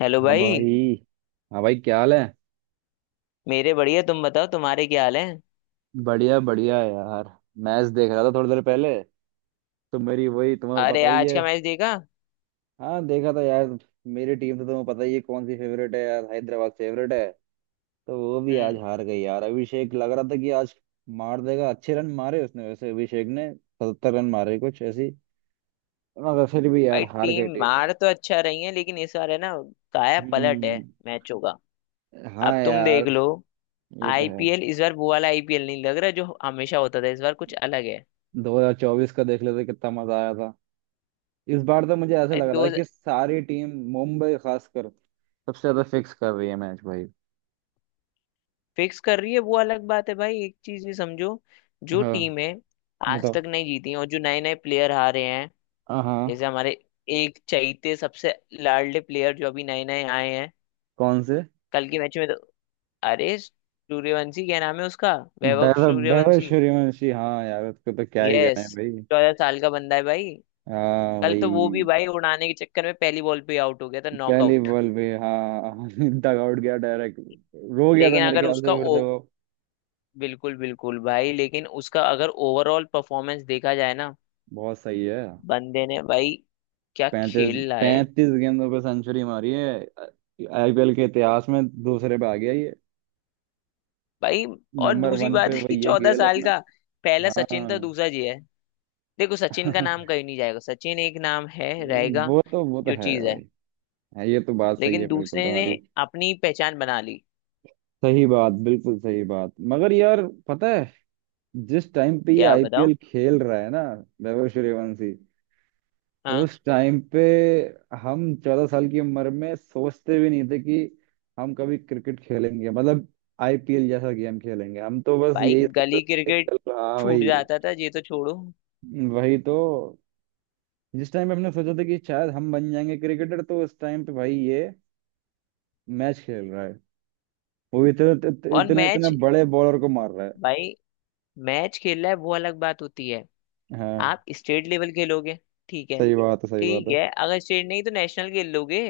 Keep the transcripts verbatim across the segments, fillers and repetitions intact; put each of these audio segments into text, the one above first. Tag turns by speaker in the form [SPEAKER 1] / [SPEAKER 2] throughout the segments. [SPEAKER 1] Hello
[SPEAKER 2] हाँ
[SPEAKER 1] भाई।
[SPEAKER 2] भाई। हाँ भाई, क्या हाल है?
[SPEAKER 1] मेरे बढ़िया, तुम बताओ, तुम्हारे क्या हाल है।
[SPEAKER 2] बढ़िया बढ़िया है यार। मैच देख रहा था थोड़ी देर पहले, तो मेरी वही, तुम्हें तो
[SPEAKER 1] अरे
[SPEAKER 2] पता ही
[SPEAKER 1] आज
[SPEAKER 2] है।
[SPEAKER 1] का मैच देखा।
[SPEAKER 2] हाँ, देखा था यार। मेरी टीम तो तुम्हें पता ही है कौन सी फेवरेट है यार, हैदराबाद फेवरेट है। तो वो भी आज
[SPEAKER 1] हम्म।
[SPEAKER 2] हार गई यार। अभिषेक, लग रहा था कि आज मार देगा। अच्छे रन मारे उसने, वैसे अभिषेक ने सत्तर रन मारे कुछ ऐसी। मगर फिर भी यार,
[SPEAKER 1] भाई
[SPEAKER 2] हार
[SPEAKER 1] टीम
[SPEAKER 2] गई टीम।
[SPEAKER 1] मार तो अच्छा रही है, लेकिन इस बार है ना, काया पलट है
[SPEAKER 2] हम्म।
[SPEAKER 1] मैचों का।
[SPEAKER 2] हाँ
[SPEAKER 1] अब तुम
[SPEAKER 2] यार,
[SPEAKER 1] देख लो,
[SPEAKER 2] ये तो है।
[SPEAKER 1] आईपीएल इस बार वो वाला आईपीएल नहीं लग रहा जो हमेशा होता था। इस बार कुछ अलग है।
[SPEAKER 2] दो हज़ार चौबीस का देख लेते, कितना मजा आया था। इस बार तो मुझे ऐसा
[SPEAKER 1] अरे
[SPEAKER 2] लग रहा था
[SPEAKER 1] दो
[SPEAKER 2] कि सारी टीम, मुंबई खासकर, सबसे ज्यादा फिक्स कर रही है मैच भाई।
[SPEAKER 1] फिक्स कर रही है वो अलग बात है भाई। एक चीज ये समझो, जो
[SPEAKER 2] हाँ,
[SPEAKER 1] टीमें आज
[SPEAKER 2] बताओ।
[SPEAKER 1] तक नहीं जीती हैं और जो नए नए प्लेयर आ रहे हैं,
[SPEAKER 2] हाँ।
[SPEAKER 1] जैसे हमारे एक चैते सबसे लाडले प्लेयर जो अभी नए नए आए हैं।
[SPEAKER 2] कौन से?
[SPEAKER 1] कल के मैच में तो अरे सूर्यवंशी, क्या नाम है उसका, वैभव
[SPEAKER 2] वैभव वैभव
[SPEAKER 1] सूर्यवंशी।
[SPEAKER 2] सूर्यवंशी। हाँ यार, उसको तो क्या ही कहना
[SPEAKER 1] यस।
[SPEAKER 2] है भाई।
[SPEAKER 1] चौदह साल का बंदा है भाई।
[SPEAKER 2] हाँ
[SPEAKER 1] कल तो वो भी
[SPEAKER 2] भाई।
[SPEAKER 1] भाई उड़ाने के चक्कर में पहली बॉल पे आउट हो गया था,
[SPEAKER 2] पहली
[SPEAKER 1] नॉकआउट।
[SPEAKER 2] बॉल पे, हाँ। डग आउट गया डायरेक्ट। रो गया था
[SPEAKER 1] लेकिन
[SPEAKER 2] मेरे
[SPEAKER 1] अगर
[SPEAKER 2] ख्याल
[SPEAKER 1] उसका
[SPEAKER 2] से फिर
[SPEAKER 1] ओ
[SPEAKER 2] तो वो।
[SPEAKER 1] बिल्कुल बिल्कुल भाई, लेकिन उसका अगर ओवरऑल परफॉर्मेंस देखा जाए ना,
[SPEAKER 2] बहुत सही है।
[SPEAKER 1] बंदे ने भाई क्या
[SPEAKER 2] पैंतीस
[SPEAKER 1] खेल रहा है।
[SPEAKER 2] पैंतीस गेंदों पे सेंचुरी मारी है। आईपीएल के इतिहास में दूसरे पे आ गया ये।
[SPEAKER 1] भाई, और
[SPEAKER 2] नंबर
[SPEAKER 1] दूसरी
[SPEAKER 2] वन पे
[SPEAKER 1] बात है कि
[SPEAKER 2] वही है
[SPEAKER 1] चौदह
[SPEAKER 2] गेल
[SPEAKER 1] साल
[SPEAKER 2] अपना।
[SPEAKER 1] का पहला
[SPEAKER 2] हाँ।
[SPEAKER 1] सचिन था, दूसरा ये है। देखो, सचिन का नाम कहीं नहीं जाएगा। सचिन एक नाम है, रहेगा
[SPEAKER 2] वो तो वो तो
[SPEAKER 1] जो
[SPEAKER 2] है
[SPEAKER 1] चीज है।
[SPEAKER 2] भाई। हाँ, ये तो बात सही
[SPEAKER 1] लेकिन
[SPEAKER 2] है बिल्कुल
[SPEAKER 1] दूसरे ने
[SPEAKER 2] तुम्हारी।
[SPEAKER 1] अपनी पहचान बना ली।
[SPEAKER 2] सही बात, बिल्कुल सही बात। मगर यार पता है, जिस टाइम पे ये
[SPEAKER 1] क्या बताओ।
[SPEAKER 2] आईपीएल खेल रहा है ना, वैभव सूर्यवंशी,
[SPEAKER 1] हाँ
[SPEAKER 2] उस टाइम पे हम चौदह साल की उम्र में सोचते भी नहीं थे कि हम कभी क्रिकेट खेलेंगे, मतलब आईपीएल जैसा गेम खेलेंगे। हम तो बस
[SPEAKER 1] भाई,
[SPEAKER 2] यही सोचते
[SPEAKER 1] गली
[SPEAKER 2] थे,
[SPEAKER 1] क्रिकेट
[SPEAKER 2] चल हाँ
[SPEAKER 1] छूट
[SPEAKER 2] भाई।
[SPEAKER 1] जाता था, ये तो छोड़ो।
[SPEAKER 2] वही तो। जिस टाइम पे हमने सोचा था कि शायद हम बन जाएंगे क्रिकेटर, तो उस टाइम पे भाई ये मैच खेल रहा है, वो इतने इतने
[SPEAKER 1] और
[SPEAKER 2] इतने इतने
[SPEAKER 1] मैच
[SPEAKER 2] बड़े बॉलर को मार रहा है।
[SPEAKER 1] भाई, मैच खेलना है वो अलग बात होती है।
[SPEAKER 2] हाँ,
[SPEAKER 1] आप स्टेट लेवल खेलोगे, ठीक है।
[SPEAKER 2] सही बात है, सही बात
[SPEAKER 1] ठीक
[SPEAKER 2] है।
[SPEAKER 1] है, अगर स्टेट नहीं तो नेशनल खेल लोगे।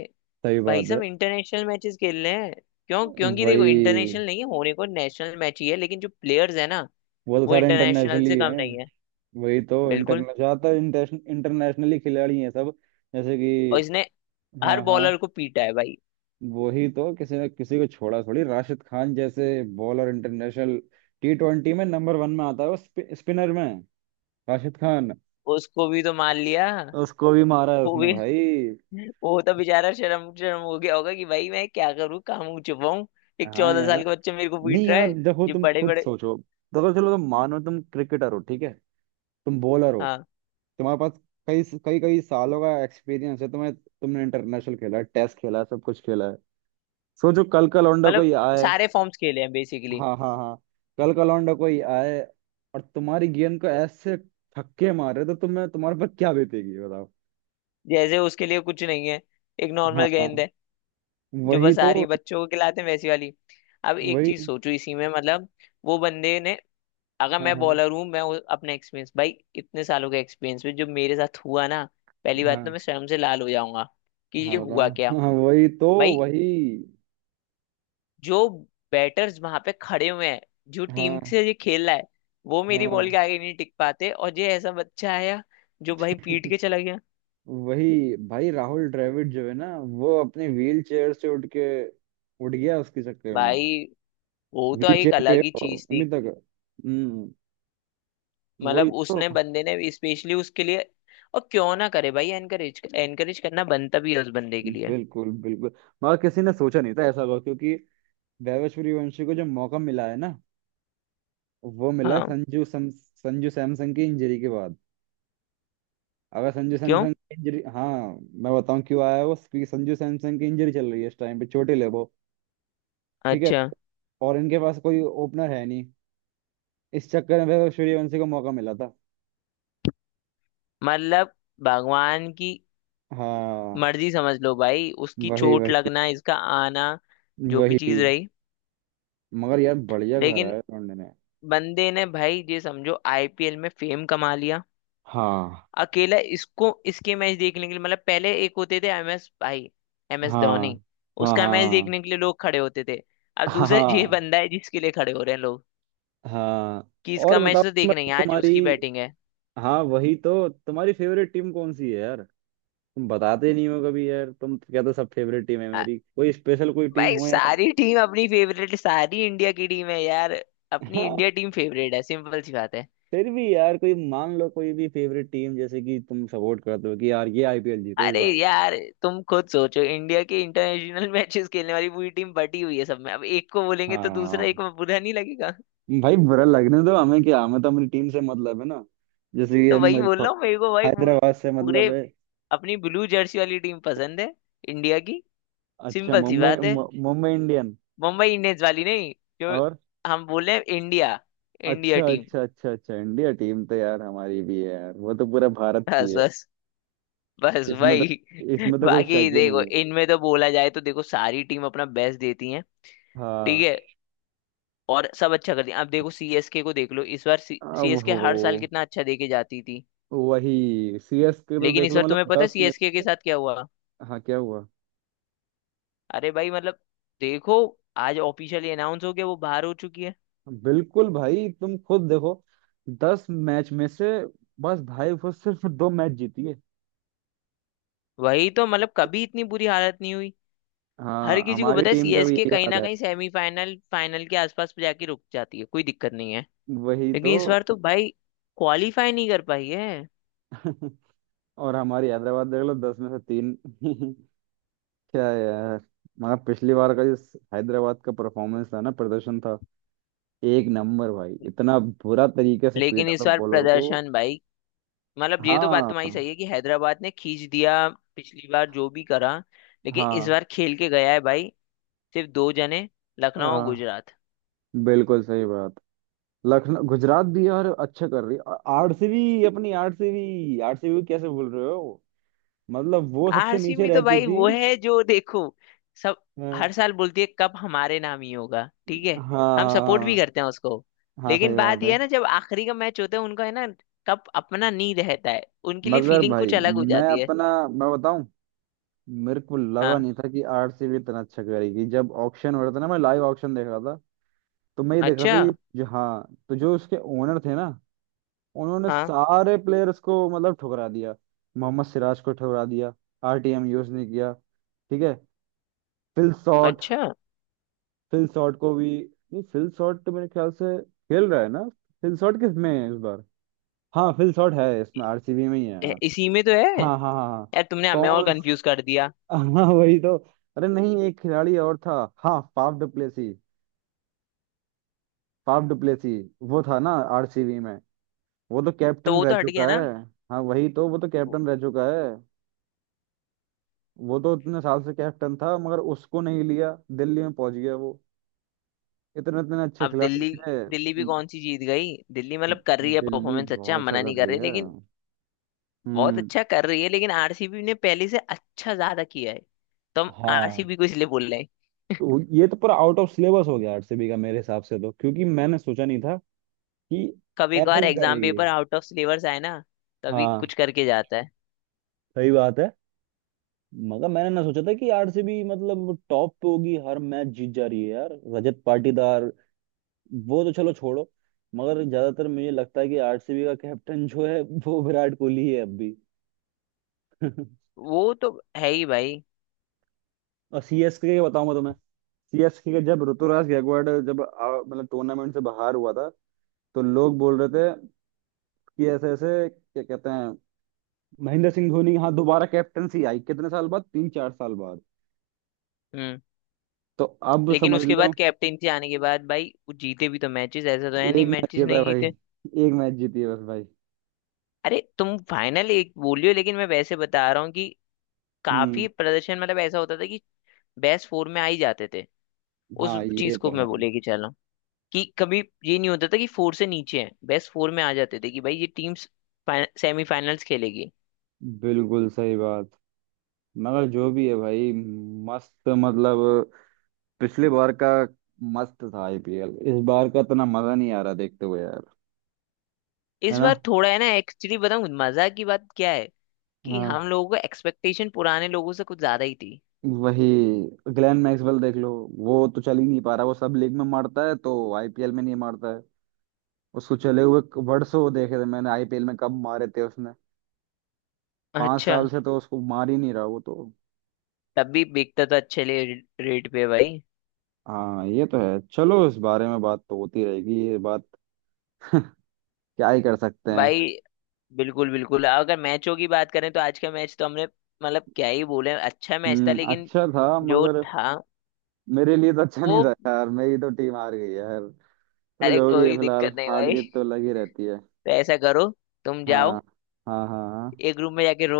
[SPEAKER 2] सही
[SPEAKER 1] भाई
[SPEAKER 2] बात है।
[SPEAKER 1] साहब इंटरनेशनल मैचेस खेल रहे हैं। क्यों? क्योंकि देखो,
[SPEAKER 2] वही।
[SPEAKER 1] इंटरनेशनल नहीं है, होने को नेशनल मैच ही है, लेकिन जो प्लेयर्स है ना,
[SPEAKER 2] वो तो
[SPEAKER 1] वो
[SPEAKER 2] सारे
[SPEAKER 1] इंटरनेशनल
[SPEAKER 2] इंटरनेशनली
[SPEAKER 1] से कम
[SPEAKER 2] हैं।
[SPEAKER 1] नहीं है।
[SPEAKER 2] वही तो,
[SPEAKER 1] बिल्कुल।
[SPEAKER 2] इंटरनेशनल, ज्यादातर इंटरनेशनली खिलाड़ी हैं सब। जैसे
[SPEAKER 1] और इसने
[SPEAKER 2] कि।
[SPEAKER 1] हर
[SPEAKER 2] हाँ, हाँ।
[SPEAKER 1] बॉलर को पीटा है भाई।
[SPEAKER 2] वही तो, किसी ने किसी को छोड़ा थोड़ी। राशिद खान जैसे बॉलर, इंटरनेशनल टी ट्वेंटी में नंबर वन में आता है वो, स्पिनर में, राशिद खान।
[SPEAKER 1] उसको भी तो मार लिया।
[SPEAKER 2] उसको भी मारा है
[SPEAKER 1] वो
[SPEAKER 2] उसने
[SPEAKER 1] भी,
[SPEAKER 2] भाई।
[SPEAKER 1] वो तो बेचारा शर्म शर्म हो गया होगा कि भाई मैं क्या करूँ, कहाँ मुंह छुपाऊं। एक
[SPEAKER 2] हाँ
[SPEAKER 1] चौदह साल
[SPEAKER 2] यार।
[SPEAKER 1] का बच्चा मेरे को
[SPEAKER 2] नहीं
[SPEAKER 1] पीट रहा
[SPEAKER 2] यार,
[SPEAKER 1] है।
[SPEAKER 2] देखो
[SPEAKER 1] जो
[SPEAKER 2] तुम
[SPEAKER 1] बड़े
[SPEAKER 2] खुद
[SPEAKER 1] बड़े,
[SPEAKER 2] सोचो। देखो चलो, तुम मानो तुम क्रिकेटर हो, ठीक है। तुम बॉलर हो।
[SPEAKER 1] हाँ,
[SPEAKER 2] तुम्हारे पास कई कई कई सालों का एक्सपीरियंस है, तुम्हें, तुमने इंटरनेशनल खेला है, टेस्ट खेला है, सब कुछ खेला है। सोचो कल का लौंडा
[SPEAKER 1] मतलब
[SPEAKER 2] कोई आए।
[SPEAKER 1] सारे फॉर्म्स खेले हैं बेसिकली।
[SPEAKER 2] हाँ, हाँ, हाँ। कल का लौंडा कोई आए और तुम्हारी गेंद को ऐसे छक्के मारे, तो तुम्हें, तुम्हारे पर क्या बीतेगी बताओ।
[SPEAKER 1] जैसे उसके लिए कुछ नहीं है, एक
[SPEAKER 2] हाँ
[SPEAKER 1] नॉर्मल
[SPEAKER 2] हाँ,
[SPEAKER 1] गेंद है जो
[SPEAKER 2] वही
[SPEAKER 1] बस
[SPEAKER 2] तो,
[SPEAKER 1] आ रही है, बच्चों को खिलाते हैं वैसी वाली। अब एक
[SPEAKER 2] वही।
[SPEAKER 1] चीज सोचो, इसी में मतलब वो बंदे ने, अगर
[SPEAKER 2] हाँ,
[SPEAKER 1] मैं
[SPEAKER 2] हाँ,
[SPEAKER 1] बॉलर हूँ, मैं वो- अपना एक्सपीरियंस भाई, इतने सालों का एक्सपीरियंस में जो मेरे साथ हुआ ना, पहली बात तो
[SPEAKER 2] हाँ,
[SPEAKER 1] मैं शर्म से लाल हो जाऊंगा कि
[SPEAKER 2] हाँ,
[SPEAKER 1] ये
[SPEAKER 2] बताओ।
[SPEAKER 1] हुआ क्या।
[SPEAKER 2] हाँ, वही तो,
[SPEAKER 1] भाई,
[SPEAKER 2] वही।
[SPEAKER 1] जो बैटर्स वहां पे खड़े हुए हैं, जो
[SPEAKER 2] हाँ,
[SPEAKER 1] टीम से ये खेल रहा है, वो मेरी बॉल के
[SPEAKER 2] हाँ।
[SPEAKER 1] आगे नहीं टिक पाते, और ये ऐसा बच्चा आया जो भाई पीट के चला गया।
[SPEAKER 2] वही भाई, राहुल द्रविड़ जो है ना, वो अपने व्हील चेयर से उठ के उठ गया उसके चक्कर में।
[SPEAKER 1] भाई वो तो
[SPEAKER 2] व्हील
[SPEAKER 1] एक
[SPEAKER 2] चेयर पे है
[SPEAKER 1] अलग ही
[SPEAKER 2] वो
[SPEAKER 1] चीज
[SPEAKER 2] अभी
[SPEAKER 1] थी।
[SPEAKER 2] तक। हम्म। वही
[SPEAKER 1] मतलब
[SPEAKER 2] तो,
[SPEAKER 1] उसने बंदे ने स्पेशली उसके लिए, और क्यों ना करे भाई, एनकरेज एनकरेज करना बनता भी है उस बंदे के लिए।
[SPEAKER 2] बिल्कुल बिल्कुल। मगर किसी ने सोचा नहीं था ऐसा होगा, क्योंकि वैभव सूर्यवंशी को जो मौका मिला है ना, वो मिला है
[SPEAKER 1] हाँ,
[SPEAKER 2] संजू सम, संजू सैमसन की इंजरी के बाद। अगर संजू
[SPEAKER 1] क्यों,
[SPEAKER 2] सैमसन की इंजरी, हाँ। मैं बताऊं क्यों आया वो। क्योंकि संजू सैमसन की इंजरी चल रही है, इस टाइम पे चोटिल है वो, ठीक है।
[SPEAKER 1] अच्छा,
[SPEAKER 2] और इनके पास कोई ओपनर है नहीं। इस चक्कर में फिर सूर्यवंशी को मौका मिला था।
[SPEAKER 1] मतलब भगवान की
[SPEAKER 2] हाँ,
[SPEAKER 1] मर्जी समझ लो भाई, उसकी
[SPEAKER 2] वही
[SPEAKER 1] चोट
[SPEAKER 2] वही
[SPEAKER 1] लगना, इसका आना, जो भी
[SPEAKER 2] वही।
[SPEAKER 1] चीज रही।
[SPEAKER 2] मगर यार, बढ़िया घर
[SPEAKER 1] लेकिन
[SPEAKER 2] है लौंडे ने।
[SPEAKER 1] बंदे ने भाई, ये समझो, आईपीएल में फेम कमा लिया
[SPEAKER 2] हाँ,
[SPEAKER 1] अकेला। इसको, इसके मैच देखने के लिए, मतलब पहले एक होते थे एमएस भाई, एमएस
[SPEAKER 2] हाँ,
[SPEAKER 1] धोनी।
[SPEAKER 2] हाँ,
[SPEAKER 1] उसका मैच
[SPEAKER 2] हाँ,
[SPEAKER 1] देखने के लिए लोग खड़े होते थे। अब दूसरा ये
[SPEAKER 2] हाँ,
[SPEAKER 1] बंदा है जिसके लिए खड़े हो रहे हैं लोग,
[SPEAKER 2] हाँ।
[SPEAKER 1] कि
[SPEAKER 2] और
[SPEAKER 1] इसका
[SPEAKER 2] बताओ,
[SPEAKER 1] मैच तो देखना ही
[SPEAKER 2] मतलब
[SPEAKER 1] है, आज
[SPEAKER 2] तुम्हारी,
[SPEAKER 1] उसकी बैटिंग है।
[SPEAKER 2] हाँ वही तो, तुम्हारी फेवरेट टीम कौन सी है यार। तुम बताते नहीं हो कभी यार, तुम तो कहते हो सब फेवरेट टीम है
[SPEAKER 1] अ,
[SPEAKER 2] मेरी, कोई स्पेशल कोई टीम
[SPEAKER 1] भाई
[SPEAKER 2] हो यार।
[SPEAKER 1] सारी टीम अपनी फेवरेट, सारी इंडिया की टीम है यार। अपनी
[SPEAKER 2] हाँ,
[SPEAKER 1] इंडिया टीम फेवरेट है, सिंपल सी बात है।
[SPEAKER 2] फिर भी यार कोई, मान लो कोई भी फेवरेट टीम जैसे कि तुम सपोर्ट करते हो कि यार ये आईपीएल जीते इस
[SPEAKER 1] अरे
[SPEAKER 2] बार।
[SPEAKER 1] यार, तुम खुद सोचो, इंडिया की इंटरनेशनल मैचेस खेलने वाली पूरी टीम बटी हुई है सब में, अब एक को बोलेंगे
[SPEAKER 2] हाँ
[SPEAKER 1] तो
[SPEAKER 2] हाँ,
[SPEAKER 1] दूसरा
[SPEAKER 2] हाँ।
[SPEAKER 1] एक में बुरा नहीं लगेगा।
[SPEAKER 2] भाई बुरा लगने दो, हमें क्या, हमें तो अपनी टीम से मतलब है ना। जैसे
[SPEAKER 1] तो
[SPEAKER 2] कि
[SPEAKER 1] वही
[SPEAKER 2] मेरे
[SPEAKER 1] बोल
[SPEAKER 2] को
[SPEAKER 1] रहा हूँ, मेरे को भाई पू-
[SPEAKER 2] हैदराबाद से
[SPEAKER 1] पूरे,
[SPEAKER 2] मतलब है।
[SPEAKER 1] अपनी ब्लू जर्सी वाली टीम पसंद है, इंडिया की।
[SPEAKER 2] अच्छा,
[SPEAKER 1] सिंपल सी
[SPEAKER 2] मुंबई,
[SPEAKER 1] बात है।
[SPEAKER 2] मु- मुंबई इंडियन।
[SPEAKER 1] मुंबई इंडियंस वाली नहीं, जो
[SPEAKER 2] और।
[SPEAKER 1] हम बोले इंडिया, इंडिया
[SPEAKER 2] अच्छा,
[SPEAKER 1] टीम।
[SPEAKER 2] अच्छा, अच्छा, अच्छा, इंडिया टीम तो यार हमारी भी है यार, वो तो पूरा भारत की
[SPEAKER 1] बस
[SPEAKER 2] है।
[SPEAKER 1] बस बस
[SPEAKER 2] इसमें तो
[SPEAKER 1] भाई।
[SPEAKER 2] इसमें तो कोई शक
[SPEAKER 1] बाकी
[SPEAKER 2] ही
[SPEAKER 1] देखो,
[SPEAKER 2] नहीं है।
[SPEAKER 1] इनमें तो बोला जाए तो देखो सारी टीम अपना बेस्ट देती है, ठीक
[SPEAKER 2] हाँ।
[SPEAKER 1] है। और सब अच्छा कर दिया। आप देखो, सीएसके को देख लो, इस बार
[SPEAKER 2] अब
[SPEAKER 1] सीएसके
[SPEAKER 2] हो।
[SPEAKER 1] हर साल कितना अच्छा दे के जाती थी।
[SPEAKER 2] वही सीएस के तो
[SPEAKER 1] लेकिन
[SPEAKER 2] देख
[SPEAKER 1] इस
[SPEAKER 2] लो
[SPEAKER 1] बार तुम्हें
[SPEAKER 2] मतलब
[SPEAKER 1] पता है
[SPEAKER 2] दस में
[SPEAKER 1] सीएसके के
[SPEAKER 2] से।
[SPEAKER 1] साथ क्या हुआ।
[SPEAKER 2] हाँ, क्या हुआ?
[SPEAKER 1] अरे भाई, मतलब देखो, आज ऑफिशियली अनाउंस हो गया, वो बाहर हो चुकी है।
[SPEAKER 2] बिल्कुल भाई तुम खुद देखो, दस मैच में से बस भाई वो सिर्फ दो मैच जीती है।
[SPEAKER 1] वही तो, मतलब कभी इतनी बुरी हालत नहीं हुई। हर
[SPEAKER 2] हाँ,
[SPEAKER 1] किसी को
[SPEAKER 2] हमारी
[SPEAKER 1] पता है
[SPEAKER 2] टीम का भी
[SPEAKER 1] सीएसके
[SPEAKER 2] यही
[SPEAKER 1] कहीं
[SPEAKER 2] हाल
[SPEAKER 1] ना
[SPEAKER 2] है।
[SPEAKER 1] कहीं सेमीफाइनल फाइनल के आसपास जाके रुक जाती है, कोई दिक्कत नहीं है।
[SPEAKER 2] वही तो।
[SPEAKER 1] लेकिन इस बार तो भाई क्वालिफाई नहीं कर पाई है।
[SPEAKER 2] और हमारी हैदराबाद देख लो, दस में से तीन। क्या है यार। मगर पिछली बार का जो हैदराबाद का परफॉर्मेंस था ना, प्रदर्शन था एक नंबर भाई, इतना बुरा तरीके से
[SPEAKER 1] लेकिन
[SPEAKER 2] पीटा था
[SPEAKER 1] इस बार
[SPEAKER 2] बॉलर को।
[SPEAKER 1] प्रदर्शन भाई, मतलब ये तो बात
[SPEAKER 2] हाँ,
[SPEAKER 1] तुम्हारी सही है कि हैदराबाद ने खींच दिया पिछली बार, जो भी करा। लेकिन इस
[SPEAKER 2] हाँ,
[SPEAKER 1] बार खेल के गया है भाई सिर्फ दो जने, लखनऊ और
[SPEAKER 2] हाँ,
[SPEAKER 1] गुजरात।
[SPEAKER 2] बिल्कुल सही बात। लखनऊ गुजरात भी यार अच्छा कर रही। आरसीबी अपनी आरसीबी, आरसीबी कैसे बोल रहे हो मतलब, वो सबसे नीचे
[SPEAKER 1] आरसीबी तो
[SPEAKER 2] रहती
[SPEAKER 1] भाई
[SPEAKER 2] थी।
[SPEAKER 1] वो है जो देखो, सब हर
[SPEAKER 2] हाँ,
[SPEAKER 1] साल बोलती है कप हमारे नाम ही होगा, ठीक है।
[SPEAKER 2] हाँ,
[SPEAKER 1] हम सपोर्ट भी
[SPEAKER 2] हाँ,
[SPEAKER 1] करते हैं उसको।
[SPEAKER 2] हाँ, सही
[SPEAKER 1] लेकिन
[SPEAKER 2] बात
[SPEAKER 1] बात यह
[SPEAKER 2] है।
[SPEAKER 1] है ना, जब आखिरी का मैच होता है उनका है ना, कप अपना नहीं रहता है। उनके लिए
[SPEAKER 2] मगर
[SPEAKER 1] फीलिंग
[SPEAKER 2] भाई,
[SPEAKER 1] कुछ अलग हो
[SPEAKER 2] मैं
[SPEAKER 1] जाती है।
[SPEAKER 2] अपना मैं बताऊं। मेरे को लगा
[SPEAKER 1] हाँ।
[SPEAKER 2] नहीं था कि आरसीबी इतना अच्छा करेगी। जब ऑक्शन हो रहा था ना, मैं लाइव ऑक्शन देख रहा था। तो मैं ये देख रहा
[SPEAKER 1] अच्छा।
[SPEAKER 2] था कि जो, हाँ, तो जो उसके ओनर थे ना, उन्होंने
[SPEAKER 1] हाँ।
[SPEAKER 2] सारे प्लेयर्स को मतलब ठुकरा दिया। मोहम्मद सिराज को ठुकरा दिया। आरटीएम यूज नहीं किया, ठीक है। फिल शॉट,
[SPEAKER 1] अच्छा।
[SPEAKER 2] फिल शॉट को भी, नहीं, फिल शॉट तो मेरे ख्याल से खेल रहा है ना। फिल शॉट किस में है इस बार? हाँ, फिल शॉट है इसमें आरसीबी में ही है। हाँ,
[SPEAKER 1] इ- इसी में तो है।
[SPEAKER 2] हाँ, हाँ, हाँ, हाँ।
[SPEAKER 1] यार तुमने हमें और
[SPEAKER 2] कौन?
[SPEAKER 1] कंफ्यूज कर दिया।
[SPEAKER 2] हाँ वही तो। अरे नहीं, एक खिलाड़ी और था। हाँ, फाफ डुप्लेसी। फाफ डुप्लेसी वो था ना आरसीबी में। वो तो
[SPEAKER 1] तो
[SPEAKER 2] कैप्टन
[SPEAKER 1] वो
[SPEAKER 2] रह
[SPEAKER 1] तो हट गया
[SPEAKER 2] चुका
[SPEAKER 1] ना।
[SPEAKER 2] है। हाँ वही तो, वो तो
[SPEAKER 1] वो-
[SPEAKER 2] कैप्टन रह चुका है। वो तो इतने साल से कैप्टन था, मगर उसको नहीं लिया, दिल्ली में पहुंच गया वो। इतने इतने अच्छे
[SPEAKER 1] अब
[SPEAKER 2] खिलाड़ी
[SPEAKER 1] दिल्ली,
[SPEAKER 2] थे।
[SPEAKER 1] दिल्ली भी कौन सी जीत गई। दिल्ली मतलब कर रही है
[SPEAKER 2] दिल्ली
[SPEAKER 1] परफॉर्मेंस अच्छा,
[SPEAKER 2] बहुत
[SPEAKER 1] हम
[SPEAKER 2] अच्छा
[SPEAKER 1] मना
[SPEAKER 2] कर
[SPEAKER 1] नहीं कर
[SPEAKER 2] रही
[SPEAKER 1] रहे,
[SPEAKER 2] है।
[SPEAKER 1] लेकिन बहुत
[SPEAKER 2] हम्म,
[SPEAKER 1] अच्छा कर रही है। लेकिन आरसीबी ने पहले से अच्छा ज्यादा किया है, तो हम
[SPEAKER 2] हाँ।
[SPEAKER 1] आरसीबी को इसलिए बोल रहे हैं।
[SPEAKER 2] तो ये तो पूरा आउट ऑफ सिलेबस हो गया आरसीबी का, मेरे हिसाब से तो, क्योंकि मैंने सोचा नहीं था कि
[SPEAKER 1] कभी
[SPEAKER 2] ऐसा
[SPEAKER 1] कभार
[SPEAKER 2] भी
[SPEAKER 1] एग्जाम
[SPEAKER 2] करेगी।
[SPEAKER 1] पेपर आउट ऑफ सिलेबस आए ना, तभी
[SPEAKER 2] हाँ,
[SPEAKER 1] कुछ करके जाता है।
[SPEAKER 2] सही बात है। मगर मैंने ना सोचा था कि आरसीबी मतलब टॉप पे होगी, हर मैच जीत जा रही है यार, रजत पाटीदार। वो तो चलो छोड़ो। मगर ज्यादातर मुझे लगता है कि आरसीबी का कैप्टन जो है, वो विराट कोहली ही है अब भी।
[SPEAKER 1] वो तो है ही भाई।
[SPEAKER 2] और सीएसके का बताऊं मैं तुम्हें। सीएसके का जब ऋतुराज गायकवाड़ जब आ- मतलब टूर्नामेंट से बाहर हुआ था, तो लोग बोल रहे थे कि ऐसे ऐसे क्या कहते हैं, महेंद्र सिंह धोनी, यहाँ दोबारा कैप्टनसी आई कितने साल बाद, तीन चार साल बाद।
[SPEAKER 1] हम्म।
[SPEAKER 2] तो अब
[SPEAKER 1] लेकिन
[SPEAKER 2] समझ
[SPEAKER 1] उसके
[SPEAKER 2] लो।
[SPEAKER 1] बाद कैप्टेंसी आने के बाद भाई, वो जीते भी तो मैचेस, ऐसा तो है नहीं
[SPEAKER 2] एक मैच
[SPEAKER 1] मैचेस
[SPEAKER 2] जीता है
[SPEAKER 1] नहीं
[SPEAKER 2] भाई,
[SPEAKER 1] जीते।
[SPEAKER 2] एक मैच जीती है बस भाई।
[SPEAKER 1] अरे तुम फाइनल एक बोलियो, लेकिन मैं वैसे बता रहा हूँ कि काफी
[SPEAKER 2] हम्म,
[SPEAKER 1] प्रदर्शन, मतलब ऐसा होता था कि बेस्ट फोर में आ ही जाते थे। उस
[SPEAKER 2] हाँ, ये
[SPEAKER 1] चीज को
[SPEAKER 2] तो
[SPEAKER 1] मैं
[SPEAKER 2] है,
[SPEAKER 1] बोले कि चलो, कि कभी ये नहीं होता था कि फोर से नीचे है, बेस्ट फोर में आ जाते थे कि भाई ये टीम्स सेमीफाइनल्स खेलेगी।
[SPEAKER 2] बिल्कुल सही बात। मगर जो भी है भाई, मस्त मतलब पिछले बार का मस्त था आईपीएल, इस बार का इतना मजा नहीं आ रहा देखते हुए यार। है
[SPEAKER 1] इस
[SPEAKER 2] ना।
[SPEAKER 1] बार थोड़ा है ना, एक्चुअली बताऊं मजा की बात क्या है, कि
[SPEAKER 2] हाँ,
[SPEAKER 1] हम लोगों का एक्सपेक्टेशन पुराने लोगों से कुछ ज्यादा ही थी।
[SPEAKER 2] वही। ग्लेन मैक्सवेल देख लो, वो तो चल ही नहीं पा रहा, वो सब लीग में मारता है तो आईपीएल में नहीं मारता है। उसको चले हुए वर्षों देखे थे मैंने, आईपीएल में कब मारे थे उसने। पांच
[SPEAKER 1] अच्छा,
[SPEAKER 2] साल से तो उसको मार ही नहीं रहा वो तो।
[SPEAKER 1] तब भी बिकता तो अच्छे ले रेट पे भाई।
[SPEAKER 2] हाँ, ये तो है, चलो इस बारे में बात तो होती रहेगी ये बात। क्या ही कर सकते हैं।
[SPEAKER 1] भाई बिल्कुल बिल्कुल, अगर मैचों की बात करें तो आज का मैच तो हमने, मतलब क्या ही बोले, अच्छा मैच था,
[SPEAKER 2] हम्म,
[SPEAKER 1] लेकिन
[SPEAKER 2] अच्छा था
[SPEAKER 1] जो
[SPEAKER 2] मगर,
[SPEAKER 1] था
[SPEAKER 2] मेरे लिए तो अच्छा
[SPEAKER 1] वो।
[SPEAKER 2] नहीं था यार, मेरी तो टीम हार गई है यार। चलो
[SPEAKER 1] अरे
[SPEAKER 2] जो भी है,
[SPEAKER 1] कोई
[SPEAKER 2] फिलहाल
[SPEAKER 1] दिक्कत नहीं
[SPEAKER 2] हार
[SPEAKER 1] भाई,
[SPEAKER 2] जीत तो लगी रहती है।
[SPEAKER 1] तो ऐसा करो, तुम जाओ
[SPEAKER 2] हाँ, हाँ, हाँ।
[SPEAKER 1] एक रूम में जाके रो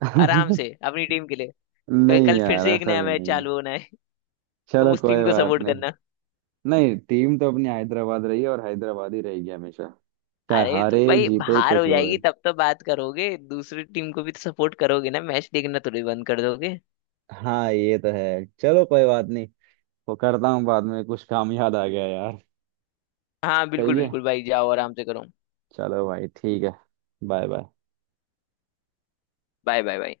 [SPEAKER 1] आराम
[SPEAKER 2] हाँ।
[SPEAKER 1] से अपनी टीम के लिए, क्योंकि
[SPEAKER 2] नहीं
[SPEAKER 1] कल फिर
[SPEAKER 2] यार,
[SPEAKER 1] से एक
[SPEAKER 2] ऐसा
[SPEAKER 1] नया
[SPEAKER 2] भी
[SPEAKER 1] मैच
[SPEAKER 2] नहीं।
[SPEAKER 1] चालू होना है। तुम
[SPEAKER 2] चलो
[SPEAKER 1] उस
[SPEAKER 2] कोई
[SPEAKER 1] टीम को
[SPEAKER 2] बात
[SPEAKER 1] सपोर्ट
[SPEAKER 2] नहीं।
[SPEAKER 1] करना।
[SPEAKER 2] नहीं, टीम तो अपनी हैदराबाद रही है और हैदराबाद ही रहेगी हमेशा, चाहे
[SPEAKER 1] अरे तो
[SPEAKER 2] हारे
[SPEAKER 1] भाई,
[SPEAKER 2] जीते
[SPEAKER 1] हार हो
[SPEAKER 2] कुछ
[SPEAKER 1] जाएगी
[SPEAKER 2] होए।
[SPEAKER 1] तब तो बात करोगे, दूसरी टीम को भी तो सपोर्ट करोगे ना, मैच देखना थोड़ी बंद कर दोगे।
[SPEAKER 2] हाँ, ये तो है, चलो कोई बात नहीं। वो करता हूँ बाद में, कुछ काम याद आ गया यार।
[SPEAKER 1] हाँ बिल्कुल
[SPEAKER 2] सही है।
[SPEAKER 1] बिल्कुल भाई, जाओ आराम से करो।
[SPEAKER 2] चलो भाई, ठीक है। Bye bye.
[SPEAKER 1] Bye bye bye.